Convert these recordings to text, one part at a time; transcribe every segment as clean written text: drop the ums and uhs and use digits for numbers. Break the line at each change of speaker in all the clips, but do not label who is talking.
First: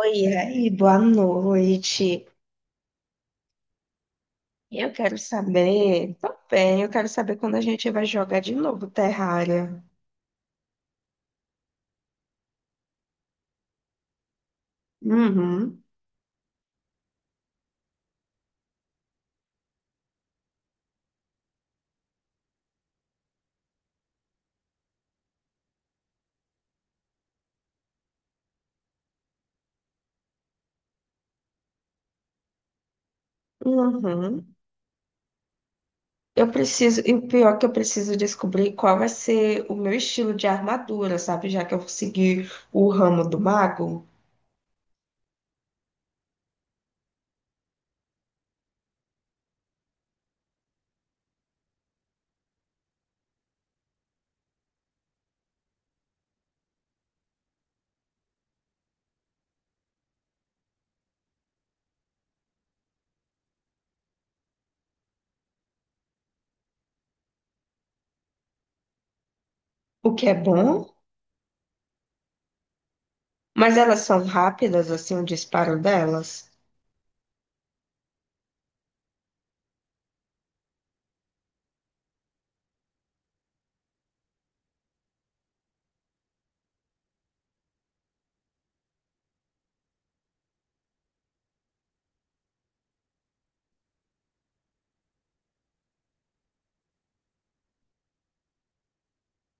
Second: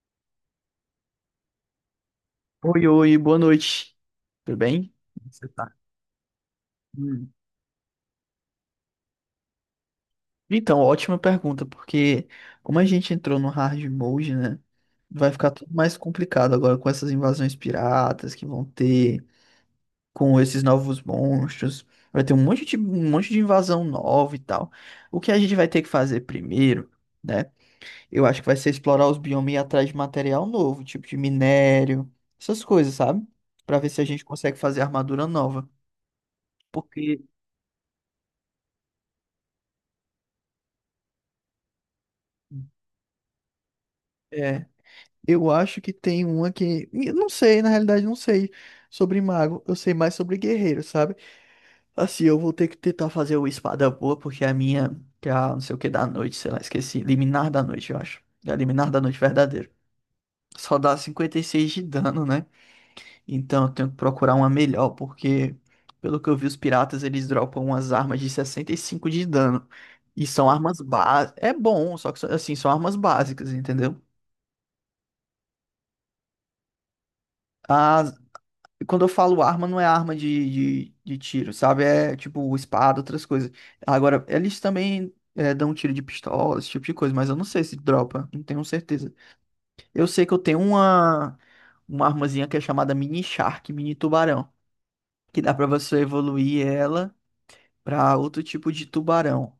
Oi, e aí, boa noite.
Oi, oi, boa noite. Tudo
Eu
bem?
quero
Como você tá?
saber, tô bem, eu quero
Hum.
saber quando a gente vai jogar de novo Terraria.
Então, ótima pergunta, porque como a gente entrou no hard mode, né? Vai ficar tudo
Uhum,
mais complicado agora com essas invasões piratas que vão ter, com esses novos monstros. Vai ter um monte de invasão nova e tal. O que a gente vai ter que fazer primeiro, né? Eu acho que vai ser explorar os biomas e ir atrás de material novo, tipo de minério, essas coisas, sabe? Pra ver se a gente
uhum.
consegue fazer armadura nova.
Eu preciso, e
Porque.
o pior é que eu preciso descobrir qual vai ser o meu estilo de armadura, sabe? Já que eu segui o ramo do mago,
É. Eu acho que tem uma que. Eu não sei, na realidade, não sei sobre mago. Eu sei mais sobre guerreiro, sabe? Assim, eu vou ter que tentar fazer o espada boa, porque a minha, que é a não sei o que da noite, sei lá, esqueci. Liminar da noite, eu acho. É a liminar da noite verdadeiro. Só dá 56 de dano, né? Então eu tenho que procurar uma melhor, porque, pelo que eu vi, os piratas eles dropam umas armas de 65 de dano.
o
E
que é
são armas
bom,
básicas. É bom, só que assim, são armas básicas,
mas elas
entendeu?
são rápidas, assim, o disparo delas.
As, Quando eu falo arma, não é arma de tiro, sabe? É tipo espada, outras coisas. Agora, eles também dão tiro de pistola, esse tipo de coisa, mas eu não sei se dropa, não tenho certeza. Eu sei que eu tenho uma armazinha que é chamada Mini Shark, Mini Tubarão, que dá pra você evoluir ela pra outro tipo de tubarão,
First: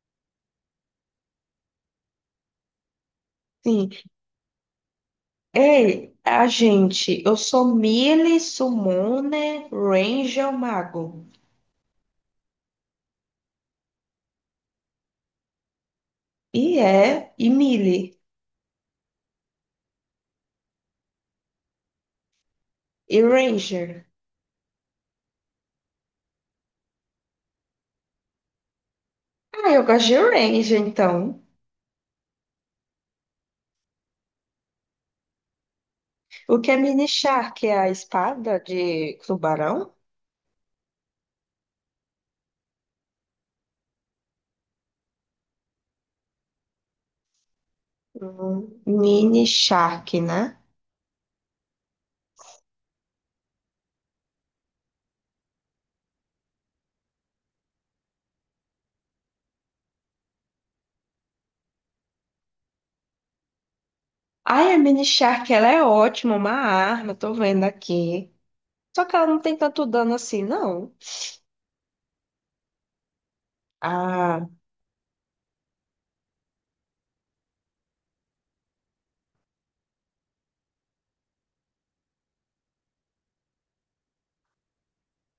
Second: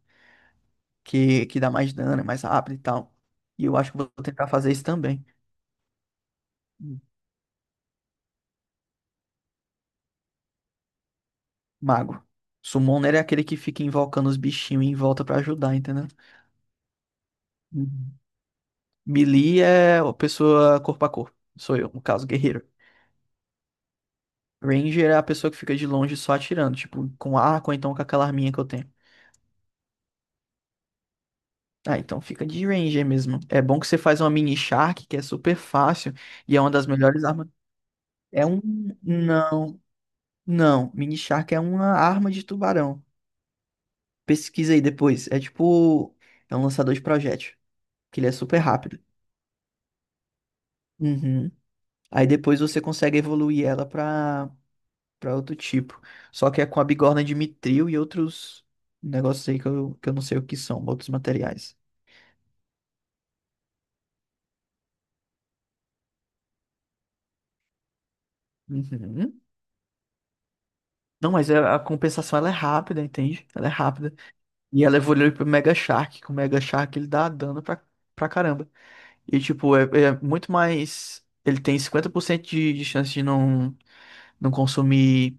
que dá mais dano, é mais rápido e tal. E eu
Sim.
acho que eu vou tentar fazer isso também.
Ei, a gente, eu sou melee, summoner, ranger, mago.
Mago. Summoner é aquele que fica invocando os bichinhos em volta pra ajudar, entendeu?
E é, e Millie,
Melee é a pessoa corpo a corpo. Sou eu, no caso, guerreiro.
e Ranger.
Ranger é a pessoa que fica de longe só atirando, tipo, com arco ou então com aquela arminha que eu tenho.
Ah, eu gosto de Ranger, então.
Ah, então fica de Ranger mesmo. É bom que você faz uma mini Shark, que é super fácil e
O
é
que
uma
é
das
Mini
melhores armas.
Shark? É a
É
espada
um.
de
Não,
tubarão?
não. Mini Shark é uma arma de tubarão. Pesquisa aí depois. É tipo. É um lançador de projétil, que ele é super rápido.
Mini Shark, né?
Uhum. Aí depois você consegue evoluir ela pra outro tipo. Só que é com a bigorna de mitril e outros negócios aí que eu não sei o que são, outros materiais.
Ai, a Mini Shark, ela é ótima, uma arma, tô vendo aqui. Só que ela não
Uhum.
tem tanto dano assim, não.
Não, mas a compensação ela é rápida, entende? Ela é rápida.
Ah,
E ela evolui pro Mega Shark, que o Mega Shark ele dá dano pra caramba. E tipo, é muito mais. Ele tem 50% de chance de não consumir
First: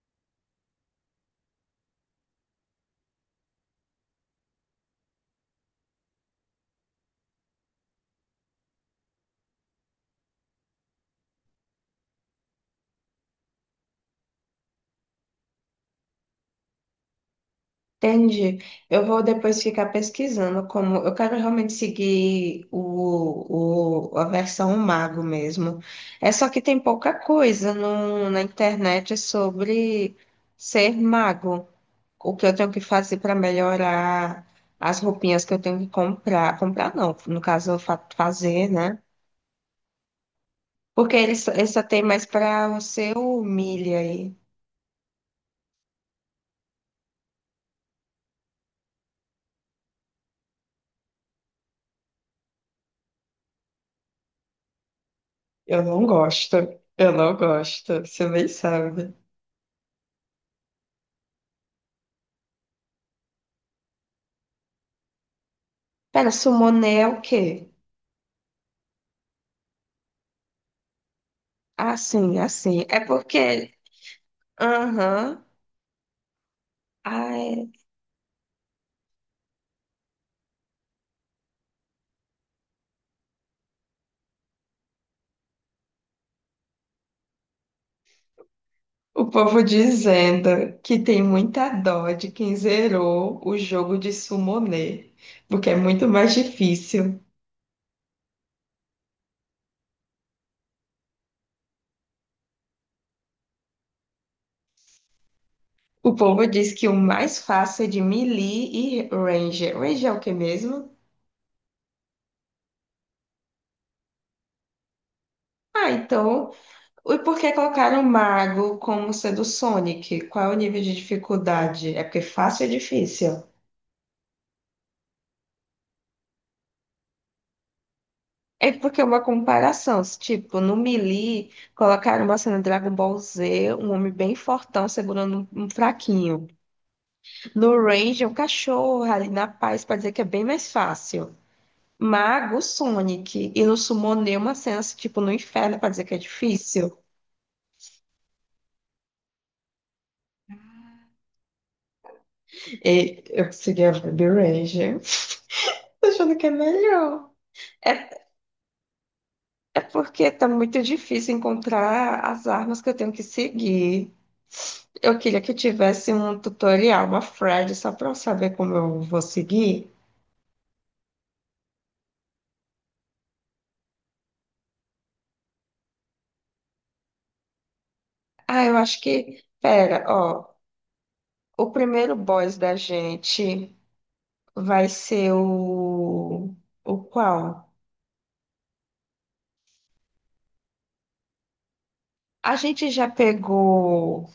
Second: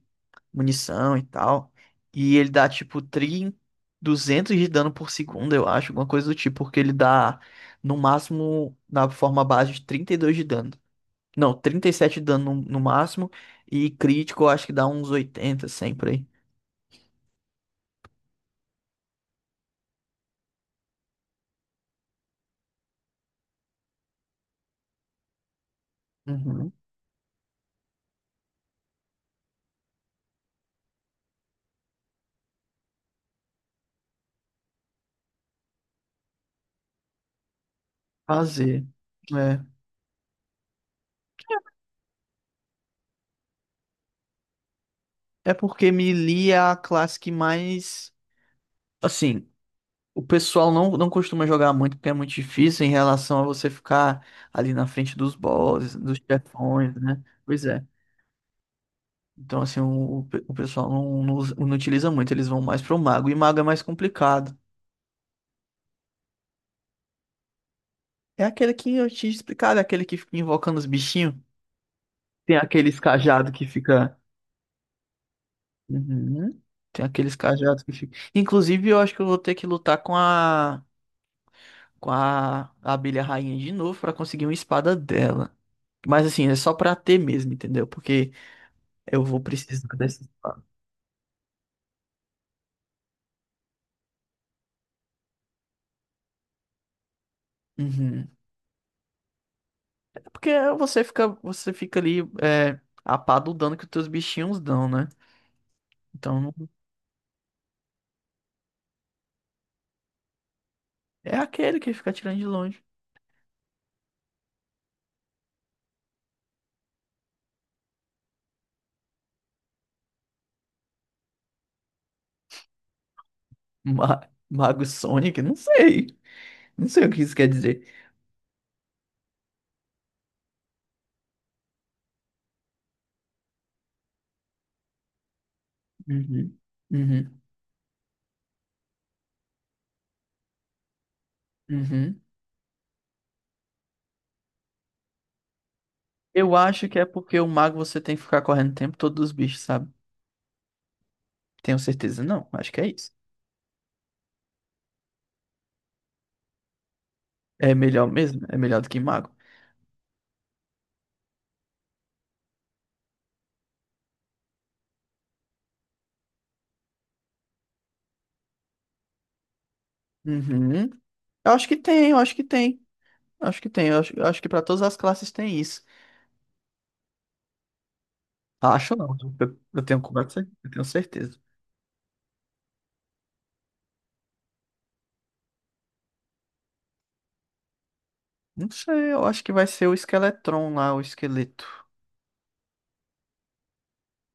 munição e tal. E ele dá tipo tri 200 de dano por segundo, eu acho, alguma coisa do tipo, porque ele dá no máximo na forma base de 32 de dano. Não, 37 de dano no máximo e crítico eu acho que dá uns 80 sempre aí.
entendi. Eu vou depois ficar pesquisando como eu quero realmente seguir a versão mago mesmo. É só que
Uhum.
tem pouca coisa na internet sobre ser mago, o que eu tenho que fazer para melhorar as roupinhas que eu tenho que comprar. Comprar não, no caso eu fazer,
Fazer.
né?
É.
Porque eles só tem mais para o seu milha aí.
É porque melee é a classe que mais assim o pessoal não costuma jogar muito porque é muito difícil em relação a você ficar ali na frente dos
Eu
bosses,
não
dos
gosto,
chefões,
eu
né?
não
Pois é.
gosto, você nem sabe.
Então, assim, o pessoal não utiliza muito, eles vão mais pro mago. E mago é mais complicado.
Pera, summoner é o quê?
É aquele que eu te explicar, é aquele que fica invocando os bichinhos. Tem
É
aqueles cajados que
porque,
fica.
aham,
Uhum. Tem aqueles
ai,
cajados que fica. Inclusive, eu acho que eu vou ter que lutar com a abelha rainha de novo pra conseguir uma espada dela. Mas assim, é só pra ter mesmo, entendeu? Porque eu
o
vou
povo
precisar dessa
dizendo
espada.
que tem muita dó de quem zerou o jogo de Summoner, porque é muito mais difícil.
Uhum. É porque você fica ali a pá do dano que os teus bichinhos dão, né?
O povo
Então
diz que o mais fácil é de Melee e Ranger. Ranger é o que mesmo?
é aquele que fica atirando de longe.
Ah, então, e por que colocaram o Mago como sendo o Sonic? Qual é o nível de dificuldade? É porque fácil é difícil.
Mago Sonic, não sei. Não sei o que isso quer dizer.
É porque é uma comparação. Se, Tipo, no Melee, colocaram uma cena de Dragon Ball Z, um homem bem fortão segurando um fraquinho.
Uhum. Uhum.
No Range é um cachorro ali na paz pra dizer que é bem mais fácil.
Uhum.
Mago, Sonic. E no Summoner, uma cena assim, tipo no inferno pra dizer que é
Eu acho
difícil.
que é porque o mago você tem que ficar correndo o tempo todo dos bichos, sabe? Tenho certeza, não. Acho que é isso.
E eu seria a o Ranger, tô achando que é melhor.
É melhor mesmo. É melhor do que mago.
É porque tá muito difícil encontrar as armas que eu tenho que seguir. Eu queria que eu tivesse um tutorial, uma thread, só para eu saber como eu vou seguir.
Uhum. Eu acho que tem, eu acho que tem. Acho que tem. Eu acho que pra todas as classes tem isso.
Ah, eu
Acho
acho
não.
que.
Eu tenho
Pera,
quase
ó.
eu tenho certeza.
O primeiro boss da gente vai ser o. O qual?
Não sei, eu acho que vai ser o Esqueletron lá, o esqueleto.
A gente já pegou.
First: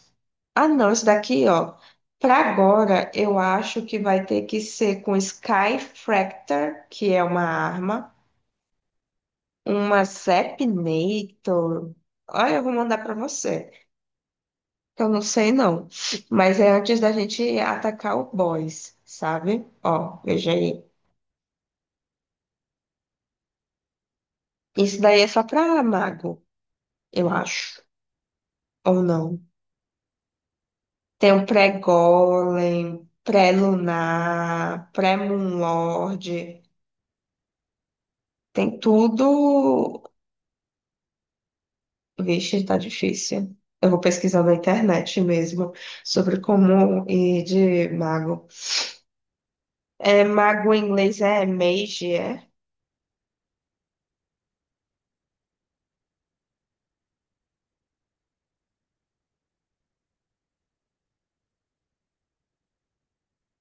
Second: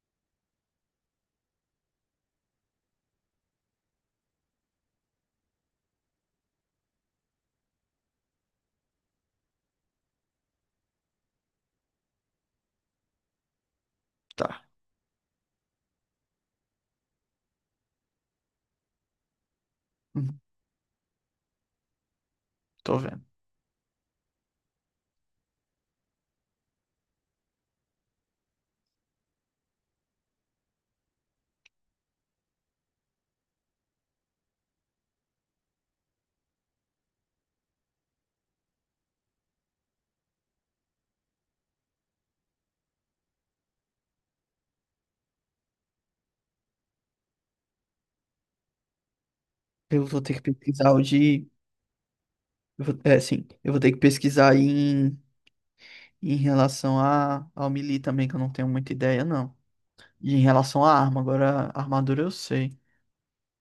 Ah, não, isso daqui, ó. Para agora, eu acho que vai ter que ser com Sky Fractor, que é uma arma. Uma Sepnator. Olha, eu vou mandar pra você.
Tá,
Que eu não sei, não. Mas é antes da gente atacar o boss, sabe? Ó,
uhum,
veja aí.
tô vendo.
Isso daí é só pra mago, eu acho. Ou não. Tem um pré-golem, pré-lunar, pré-moonlord. Tem tudo. Vixe, tá difícil. Eu vou pesquisar na internet mesmo sobre como ir de mago.
Eu vou
É,
ter que
mago em
pesquisar o
inglês é
de.
mage, é?
É, sim, eu vou ter que pesquisar em relação ao melee também, que eu não tenho muita ideia, não. E em relação à arma, agora a armadura eu sei.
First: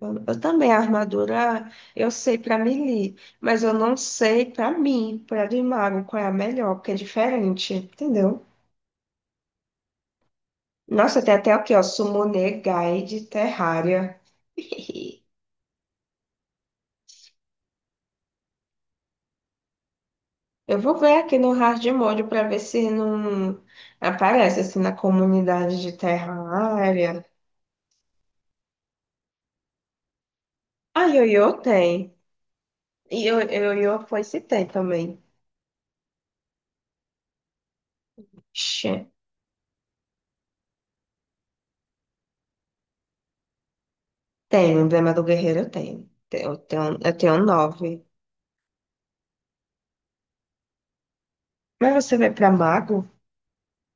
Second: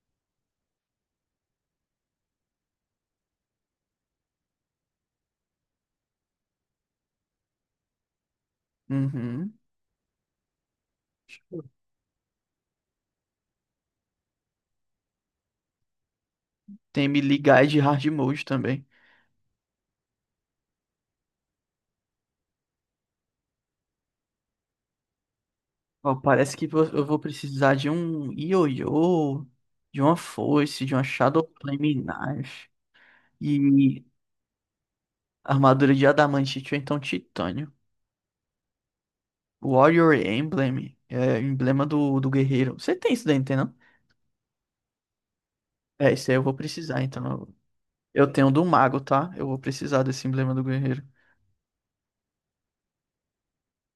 Eu também, a armadura, eu sei pra melee, mas eu não sei pra mim, pra de mago, qual é a melhor, porque é diferente, entendeu?
Uhum.
Nossa, tem
Deixa
até
eu ver.
aqui, ó, Summoner Guide Terraria.
Tem melee guide e hard mode também.
Eu vou ver aqui no Hard Mode pra ver se não aparece, assim, na comunidade de
Ó, parece que eu vou
Terraria.
precisar de um ioiô, de uma foice, de uma
Ah,
Shadow
Yoyo
Flame
tem.
Knife.
E
E
Yoyo foi se tem também.
armadura de adamantite ou então titânio. Warrior Emblem. É emblema do guerreiro. Você tem isso daí, não tem não?
Tenho, emblema do guerreiro eu tenho.
É, isso aí eu vou
Eu tenho,
precisar,
eu
então.
tenho
Eu
9.
eu tenho do mago, tá? Eu vou precisar desse emblema do guerreiro.
Mas você vai pra mago?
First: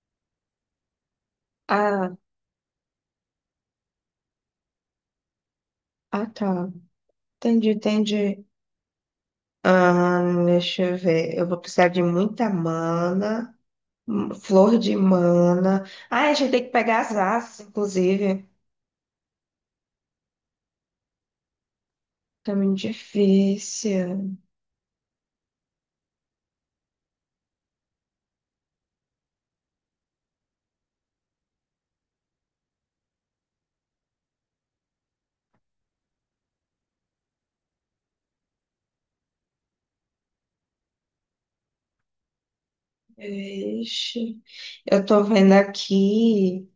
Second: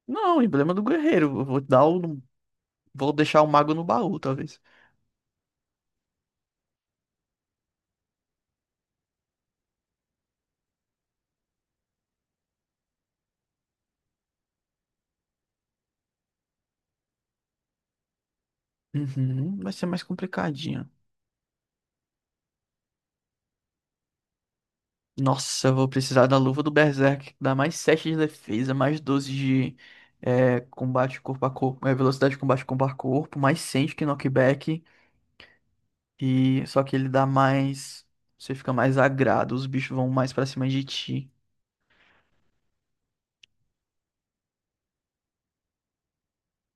Não, emblema do guerreiro. Eu vou dar
Ah,
o. Vou deixar o mago no baú, talvez.
ah, tá. Entendi, entendi. Ah, deixa eu ver. Eu vou precisar de muita mana, flor de mana. Ah, a gente tem que pegar as asas, inclusive.
Uhum, vai ser mais complicadinho.
Tá muito difícil.
Nossa, eu vou precisar da luva do Berserk, que dá mais 7 de defesa, mais 12 de combate corpo a corpo, velocidade de combate corpo a corpo, mais 100 de knockback. E só que ele dá mais. Você fica mais agrado, os bichos vão mais pra cima de ti.
Ixi. Eu tô vendo aqui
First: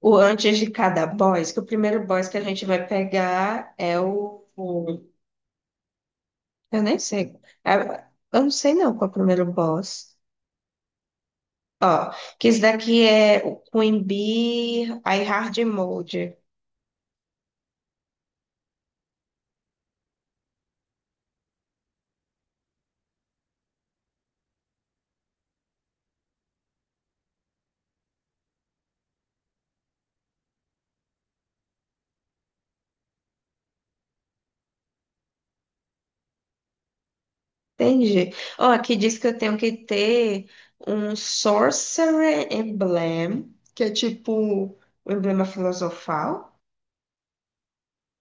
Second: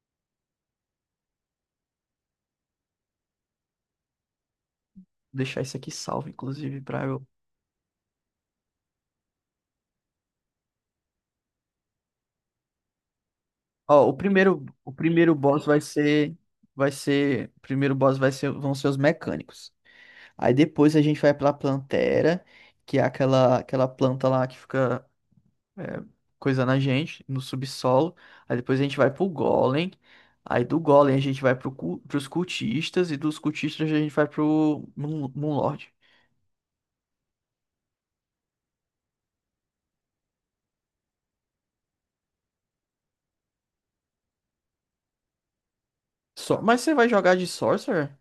o antes de cada boss, que o primeiro boss que a gente vai pegar é o.
Vou deixar isso aqui salvo, inclusive,
Eu nem
pra eu.
sei. É, eu não sei não qual é o primeiro boss. Ó, que esse daqui é o Queen
Ó, o primeiro, o
Bee, aí
primeiro
Hard
boss vai
Mode.
ser. O primeiro boss vai ser, vão ser os mecânicos. Aí depois a gente vai pra Plantera, que é aquela planta lá que fica é, coisando a gente no subsolo. Aí depois a gente vai pro Golem. Aí do Golem a gente vai pros cultistas. E dos cultistas a gente vai pro Moonlord.
Entendi. Ó, aqui diz que eu tenho que ter um Sorcerer Emblem, que é tipo o emblema filosofal.
Só... Mas você vai jogar de Sorcerer?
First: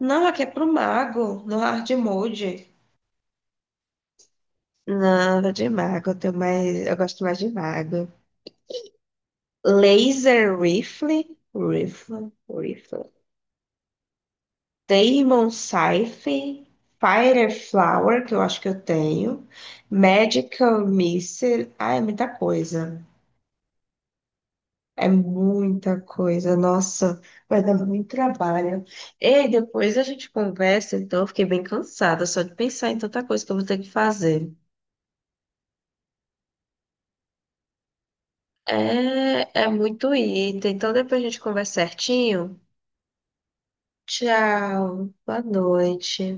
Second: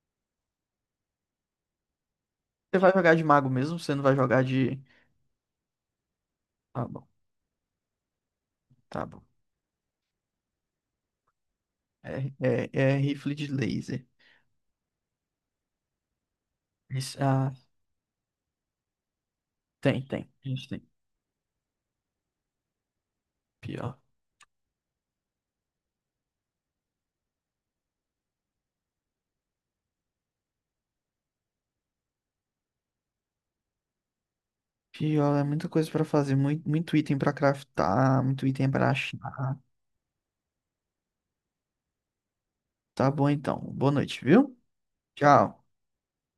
Não, aqui é pro mago, no Hard Mode.
Você vai jogar de mago mesmo? Você não vai jogar de.
Não, eu de mago, eu tenho mais,
Tá
eu
bom,
gosto mais de mago.
tá bom.
Laser Rifle, Rifle,
É
Rifle.
rifle de laser.
Demon Scythe,
Isso- ah,
Fireflower, que eu acho que eu tenho,
Tem, tem. A gente tem.
Magical Missile, ah, é muita coisa.
Pior.
É muita coisa, nossa, vai dar muito trabalho. E depois a gente conversa, então eu fiquei bem cansada só de pensar em tanta coisa que eu vou ter que fazer.
Pior, é muita coisa pra fazer. Muito, muito item pra craftar, muito item pra achar.
É, é muito item, então depois a gente conversa certinho.
Tá bom então. Boa noite, viu?
Tchau, boa
Tchau.
noite.